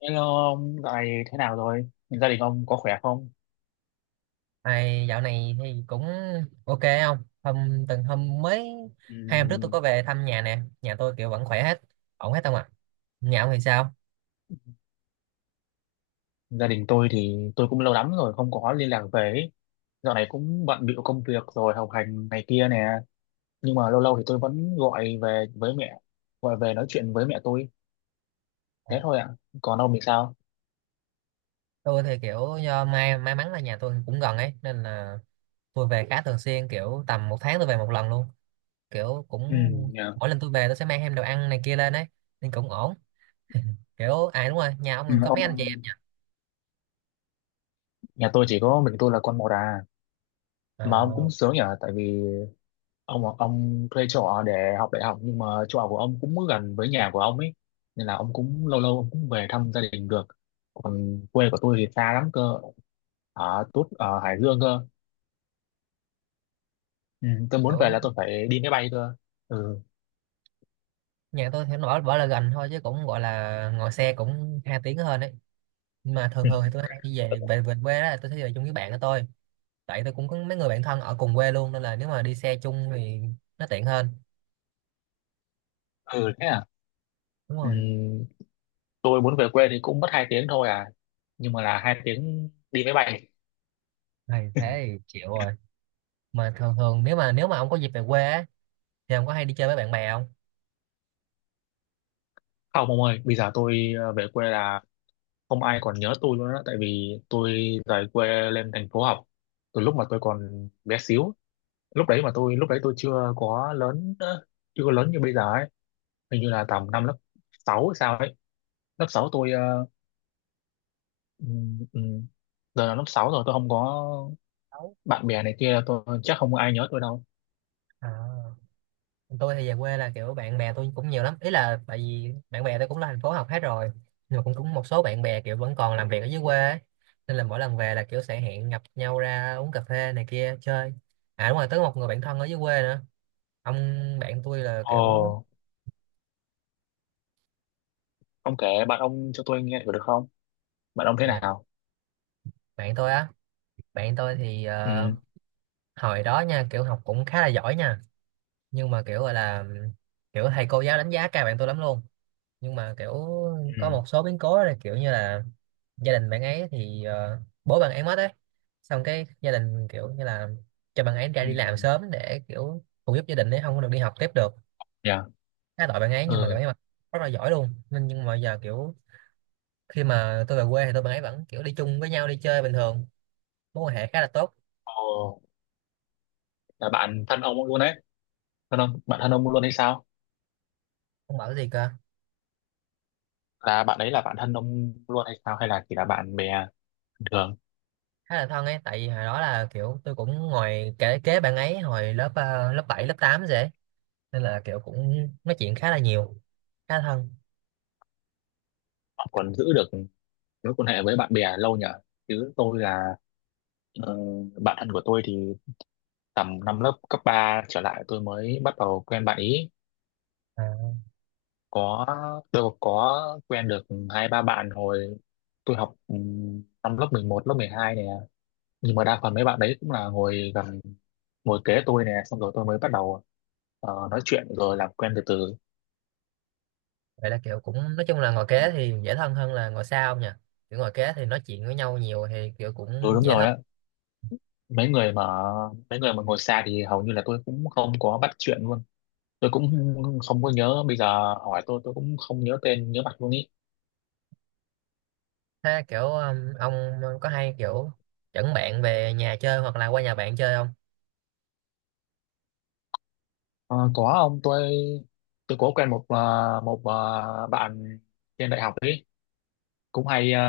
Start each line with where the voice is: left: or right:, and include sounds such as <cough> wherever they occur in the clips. left: Hello ông, dạo này thế nào rồi? Gia đình ông có khỏe không?
right: Này, dạo này thì cũng ok không? Hôm từng hôm mới Hai hôm trước tôi có
left: Ừm,
right: về thăm nhà nè, nhà tôi kiểu vẫn khỏe hết, ổn hết không ạ? Nhà ông thì sao?
left: Gia đình tôi thì tôi cũng lâu lắm rồi không có liên lạc về ấy. Dạo này cũng bận bịu công việc rồi học hành này kia nè. Nhưng mà lâu lâu thì tôi vẫn gọi về với mẹ, gọi về nói chuyện với mẹ tôi.
right: Ờ,
left: Thế thôi ạ. Còn ông thì sao?
right: tôi thì kiểu do may mắn là nhà tôi cũng gần ấy nên là tôi về khá thường xuyên, kiểu tầm một tháng tôi về một lần luôn. Kiểu cũng
left: Ừ, nhà,
right: mỗi lần tôi về tôi sẽ mang thêm đồ ăn này kia lên ấy nên cũng ổn. Kiểu à đúng rồi, nhà ông
left: ừ,
right: mình có mấy
left: ông,
right: anh chị em nhỉ?
left: nhà tôi chỉ có mình tôi là con một à. Mà ông
right: Ờ,
left: cũng sướng nhỉ? Tại vì ông thuê chỗ ở để học đại học nhưng mà chỗ ở của ông cũng gần với nhà của ông ấy nên là ông cũng lâu lâu ông cũng về thăm gia đình được, còn quê của tôi thì xa lắm cơ, ở Tút ở Hải Dương cơ. Ừ, tôi muốn về
right: kiểu
left: là tôi phải đi máy bay cơ. Ừ.
right: nhà tôi thì nó bảo bảo là gần thôi chứ cũng gọi là ngồi xe cũng hai tiếng hơn ấy, nhưng mà thường thường thì tôi hay đi về về về quê, đó là tôi sẽ về chung với bạn của tôi, tại tôi cũng có mấy người bạn thân ở cùng quê luôn, nên là nếu mà đi xe chung thì nó tiện hơn.
left: Ừ thế à.
right: Đúng
left: Ừ,
right: rồi,
left: tôi muốn về quê thì cũng mất hai tiếng thôi à, nhưng mà là hai tiếng đi máy bay.
right: này thế thì chịu rồi. Mà thường thường, nếu mà ông có dịp về quê á, thì ông có hay đi chơi với bạn bè không?
left: Không ông ơi, bây giờ tôi về quê là không ai còn nhớ tôi luôn á, tại vì tôi rời quê lên thành phố học từ lúc mà tôi còn bé xíu. Lúc đấy mà tôi lúc đấy tôi chưa có lớn, chưa có lớn như bây giờ ấy. Hình như là tầm năm lớp 6 hay sao ấy. Lớp 6 tôi ừm, ừm, giờ là lớp 6 rồi tôi không có
right: Đâu.
left: bạn bè này kia, tôi chắc không có ai nhớ tôi đâu.
right: À, tôi thì về quê là kiểu bạn bè tôi cũng nhiều lắm, ý là tại vì bạn bè tôi cũng là thành phố học hết rồi, nhưng mà cũng cũng một số bạn bè kiểu vẫn còn làm việc ở dưới quê ấy. Nên là mỗi lần về là kiểu sẽ hẹn gặp nhau ra uống cà phê này kia chơi. À đúng rồi, tới một người bạn thân ở dưới quê nữa. Ông, bạn tôi là kiểu,
left: Ồ, ông kể bạn ông cho tôi nghe thử được không? Bạn ông thế
right: à,
left: nào?
right: bạn tôi á bạn tôi thì
left: Ừ.
right: hồi đó nha, kiểu học cũng khá là giỏi nha, nhưng mà kiểu gọi là, kiểu thầy cô giáo đánh giá cao bạn tôi lắm luôn, nhưng mà kiểu có
left: Ừ.
right: một số biến cố là kiểu như là gia đình bạn ấy thì bố bạn ấy mất ấy, xong cái gia đình kiểu như là cho bạn ấy ra
left: Ừ.
right: đi làm sớm để kiểu phụ giúp gia đình ấy, không có được đi học tiếp được.
left: Dạ.
right: Khá tội bạn ấy, nhưng mà bạn
left: Ừ.
right: ấy mà rất là giỏi luôn, nên nhưng mà giờ kiểu khi mà tôi về quê thì tôi bạn ấy vẫn kiểu đi chung với nhau đi chơi bình thường, mối quan hệ khá là tốt.
left: Ồ, là bạn thân ông luôn đấy? Thân ông, bạn thân ông luôn hay sao?
right: Ông bảo cái gì cơ?
left: Là bạn đấy là bạn thân ông luôn hay sao, hay là chỉ là bạn bè bình thường?
right: Khá là thân ấy, tại vì hồi đó là kiểu tôi cũng ngồi kế bạn ấy hồi lớp, lớp 7 lớp 8 dễ, nên là kiểu cũng nói chuyện khá là nhiều, khá là thân.
left: Bạn còn giữ được mối quan hệ với bạn bè lâu nhở. Chứ tôi là, ờ, bạn thân của tôi thì tầm năm lớp cấp 3 trở lại tôi mới bắt đầu quen bạn ý.
right: À,
left: Có, tôi có quen được hai ba bạn hồi tôi học năm lớp 11 lớp 12 nè. Nhưng mà đa phần mấy bạn đấy cũng là ngồi gần, ngồi kế tôi nè, xong rồi tôi mới bắt đầu nói chuyện rồi làm quen từ từ.
right: vậy là kiểu cũng nói chung là ngồi
left: Ừ.
right: kế thì dễ thân hơn là ngồi xa ông nhỉ, kiểu ngồi kế thì nói chuyện với nhau nhiều thì kiểu
left: Ừ,
right: cũng
left: đúng
right: dễ
left: rồi
right: thân.
left: á. Mấy người mà, mấy người mà ngồi xa thì hầu như là tôi cũng không có bắt chuyện luôn. Tôi cũng không có nhớ, bây giờ hỏi tôi cũng không nhớ tên nhớ mặt luôn ý.
right: Thế kiểu ông có hay kiểu dẫn bạn về nhà chơi hoặc là qua nhà bạn chơi không?
left: Ờ, có ông, tôi có quen một một bạn trên đại học ấy, cũng hay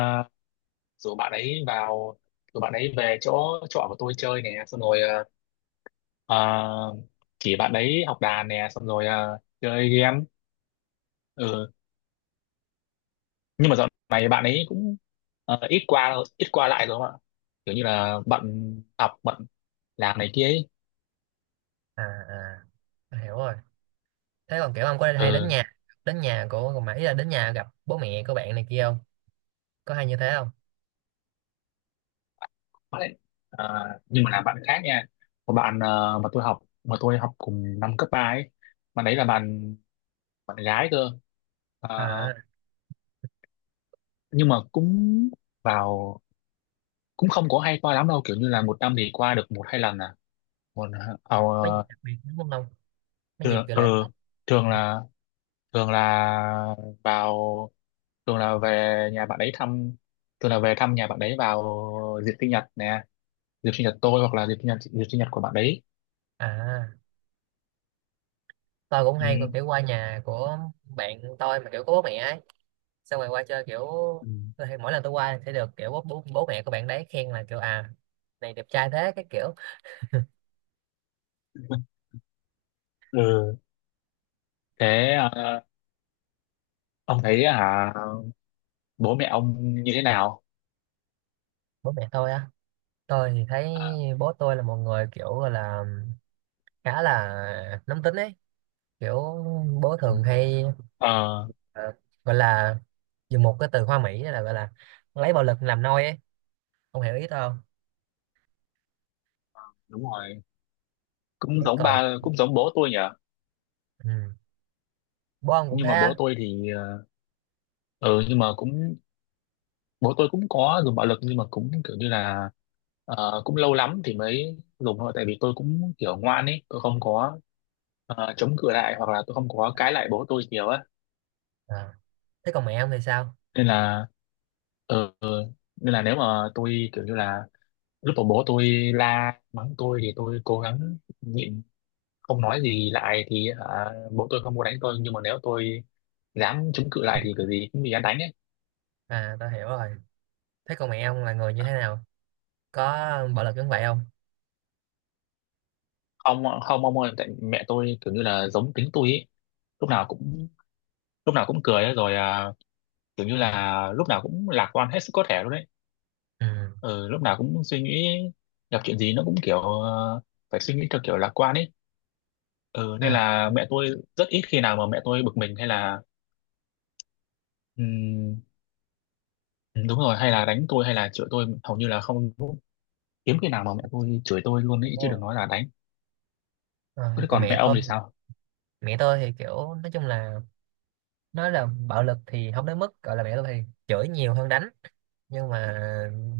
left: rủ bạn ấy vào, rủ bạn ấy về chỗ trọ của tôi chơi nè, xong rồi ờ, chỉ bạn ấy học đàn nè, xong rồi chơi game. Ừ. Nhưng mà dạo này bạn ấy cũng ít qua lại rồi không ạ, kiểu như là bận học bận làm này kia ấy.
right: À, à tôi hiểu rồi. Thế còn kiểu ông có hay đến
left: Ừ.
right: nhà, đến nhà của, mà ý là đến nhà gặp bố mẹ của bạn này kia không, có hay như thế không?
left: Đấy. À, nhưng mà là bạn khác nha. Một bạn mà tôi học cùng năm cấp 3 ấy. Bạn đấy là bạn, bạn gái cơ. À,
right: À
left: nhưng mà cũng vào, cũng không có hay qua lắm đâu, kiểu như là một năm thì qua được một hai lần à. Còn ờ,
right: mấy dịp đặc biệt đúng không, mấy dịp
left: thường
right: kiểu
left: ờ,
right: lễ Tết.
left: thường là, thường là vào, thường là về nhà bạn ấy thăm, thường là về thăm nhà bạn ấy vào dịp sinh nhật nè, dịp sinh nhật tôi hoặc là dịp sinh nhật của bạn đấy.
right: À tôi cũng
left: Ừ.
right: hay kiểu qua nhà của bạn tôi mà kiểu có bố mẹ ấy, xong rồi qua chơi kiểu,
left: Ừ.
right: mỗi lần tôi qua sẽ được kiểu bố mẹ của bạn đấy khen là kiểu à này đẹp trai thế cái kiểu.
left: Ừ. Thế ông thấy hả, bố mẹ ông như thế nào?
right: Bố mẹ tôi á, tôi thì thấy
left: À.
right: bố tôi là một người kiểu gọi là khá là nóng tính ấy, kiểu bố
left: Ừ.
right: thường hay
left: Ờ
right: ờ, gọi là, dùng một cái từ hoa mỹ là gọi là lấy bạo lực làm nôi ấy, ông hiểu ý tôi không?
left: đúng rồi, cũng
right: Thế
left: giống
right: còn
left: ba cũng giống bố tôi nhỉ.
right: ừ. Bon cũng
left: Nhưng
right: thế
left: mà
right: á?
left: bố tôi thì ờ, ừ, nhưng mà cũng, bố tôi cũng có dùng bạo lực nhưng mà cũng kiểu như là cũng lâu lắm thì mới dùng thôi, tại vì tôi cũng kiểu ngoan ấy, tôi không có chống cự lại hoặc là tôi không có cãi lại bố tôi nhiều á.
right: À. Thế còn mẹ ông thì sao?
left: Nên là, ừ, nên là nếu mà tôi kiểu như là lúc mà bố tôi la mắng tôi thì tôi cố gắng nhịn, không nói gì lại thì hả, bố tôi không muốn đánh tôi, nhưng mà nếu tôi dám chống cự lại thì kiểu gì cũng bị hắn đánh ấy.
right: À tao hiểu rồi. Thế còn mẹ ông là người như thế nào? Có bạo lực giống vậy không?
left: Không không ông ơi, tại mẹ tôi kiểu như là giống tính tôi ấy, lúc nào cũng, lúc nào cũng cười ấy, rồi à, kiểu như là lúc nào cũng lạc quan hết sức có thể luôn đấy.
right: Ừ.
left: Ừ, lúc nào cũng suy nghĩ, gặp chuyện gì nó cũng kiểu phải suy nghĩ theo kiểu lạc quan ấy. Ừ, nên
right: À,
left: là mẹ tôi rất ít khi nào mà mẹ tôi bực mình hay là ừm, đúng rồi, hay là đánh tôi hay là chửi tôi hầu như là không, hiếm khi nào mà mẹ tôi chửi tôi luôn
right: đúng
left: ấy chứ đừng
right: rồi.
left: nói là đánh. Thế
right: Ờ, còn
left: còn mẹ
right: mẹ
left: ông
right: tôi
left: thì sao?
right: mẹ tôi thì kiểu nói chung là, nói là bạo lực thì không đến mức gọi là, mẹ tôi thì chửi nhiều hơn đánh, nhưng mà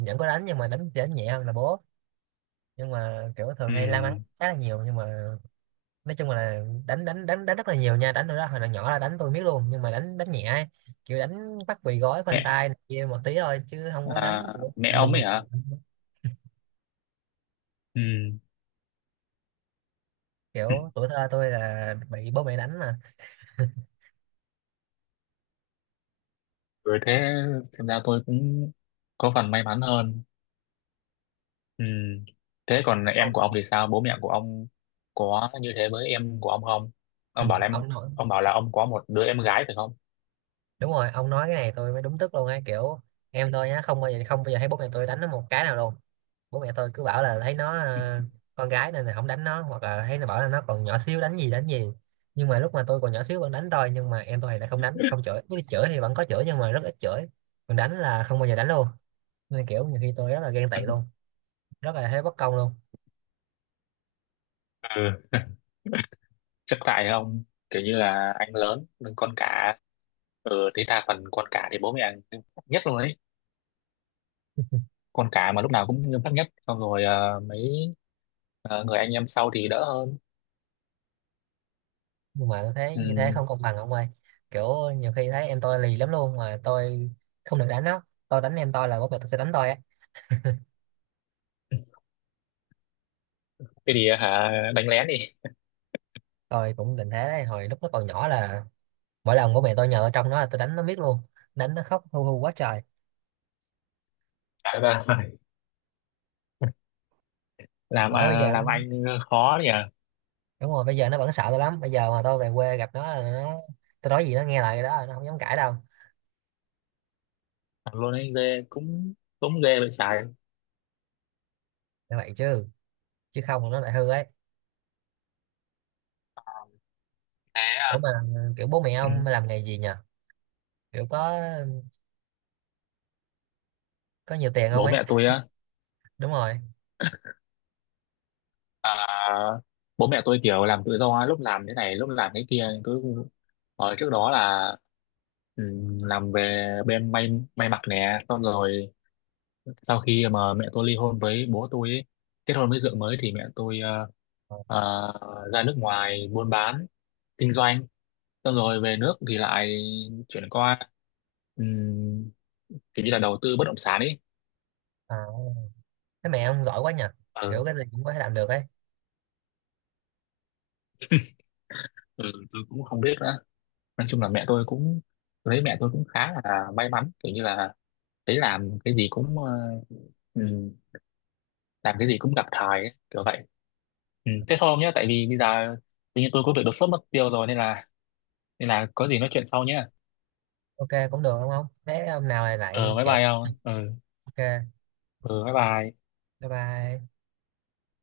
right: vẫn có đánh, nhưng mà đánh đánh nhẹ hơn là bố, nhưng mà kiểu thường hay la mắng
left: Ừm,
right: khá là nhiều, nhưng mà nói chung là đánh đánh đánh đánh rất là nhiều nha, đánh tôi đó hồi là nhỏ là đánh tôi biết luôn, nhưng mà đánh đánh nhẹ ấy. Kiểu đánh bắt bị gói phanh
left: Mẹ
right: tay này kia một tí thôi chứ không có
left: à,
right: đánh kiểu
left: mẹ
right: đùng
left: ông
right: đùng
left: ấy
right: đùng
left: hả?
right: đùng.
left: Ừ.
right: Kiểu tuổi thơ tôi là bị bố mẹ đánh mà
left: Rồi thế, xem ra tôi cũng có phần may mắn hơn. Ừm, Thế còn em
right: ông.
left: của ông thì sao? Bố mẹ của ông có như thế với em của ông không?
right: Ừ,
left: Ông bảo là em,
right: ông nói
left: ông bảo là ông có một đứa em gái phải không?
right: đúng rồi, ông nói cái này tôi mới đúng tức luôn ấy kiểu, em tôi nhá, không bao giờ không bao giờ thấy bố mẹ tôi đánh nó một cái nào luôn. Bố mẹ tôi cứ bảo là thấy nó con gái nên là không đánh nó, hoặc là thấy nó bảo là nó còn nhỏ xíu đánh gì đánh gì, nhưng mà lúc mà tôi còn nhỏ xíu vẫn đánh tôi, nhưng mà em tôi thì lại không đánh không
left: <laughs>
right: chửi, chứ chửi thì vẫn có chửi nhưng mà rất ít chửi, còn đánh là không bao giờ đánh luôn. Nên kiểu nhiều khi tôi rất là ghen tị luôn, rất là thấy bất công luôn.
left: Ừ. Chấp tại không? Kiểu như là anh lớn nhưng con cả, ừ, thế đa phần con cả thì bố mẹ nghiêm khắc nhất luôn ấy. Con cả mà lúc nào cũng nghiêm khắc nhất, xong rồi mấy người anh em sau thì đỡ hơn.
right: Nhưng mà tôi thấy
left: Ừ.
right: như thế không công bằng ông ơi, kiểu nhiều khi thấy em tôi lì lắm luôn mà tôi không được đánh nó, tôi đánh em tôi là bố mẹ tôi sẽ đánh tôi á.
left: Thế thì hả, đánh lén đi.
right: Tôi cũng định thế đấy, hồi lúc nó còn nhỏ là mỗi lần bố mẹ tôi nhờ tôi trông nó là tôi đánh nó miết luôn, đánh nó khóc hu hu quá trời.
left: Thế là <laughs> làm
right: Bởi bây
left: à,
right: giờ
left: làm anh khó nhỉ.
right: đúng rồi bây giờ nó vẫn sợ tôi lắm, bây giờ mà tôi về quê gặp nó là nó, tôi nói gì nó nghe lại cái đó, nó không dám cãi đâu.
left: Làm luôn anh ghê, cũng cũng ghê vậy trái.
right: Như vậy chứ chứ không là nó lại hư ấy.
left: Thế à.
right: Ủa mà kiểu bố mẹ
left: Ừ.
right: ông làm nghề gì nhờ, kiểu có nhiều tiền không
left: Bố
right: ấy?
left: mẹ tôi á?
right: Đúng rồi.
left: À, bố mẹ tôi kiểu làm tự do, lúc làm thế này lúc làm thế kia. Tôi, ở trước đó là, ừ, làm về bên may, may mặc nè, xong rồi sau khi mà mẹ tôi ly hôn với bố tôi ấy, kết hôn với vợ mới thì mẹ tôi ra nước ngoài buôn bán, kinh doanh, xong rồi về nước thì lại chuyển qua um, kiểu như là đầu tư bất động sản ấy.
right: À, thế mẹ ông giỏi quá nhờ,
left: Ừ.
right: kiểu cái gì cũng có thể làm được ấy.
left: Ừ, tôi cũng không biết nữa, nói chung là mẹ tôi cũng, lấy mẹ tôi cũng khá là may mắn, kiểu như là thấy làm cái gì cũng ừm, làm cái gì cũng gặp thời ấy, kiểu vậy. Ừ, thế thôi ông nhé, tại vì bây giờ tự nhiên tôi có việc đột xuất mất tiêu rồi, nên là, nên là có gì nói chuyện sau nhé.
right: Ok cũng được đúng không, thế hôm nào lại
left: Ờ
right: lại
left: bye
right: kể
left: bye
right: tiếp.
left: ông. Ừ,
right: Ok
left: ừ bye bye.
right: bye bye.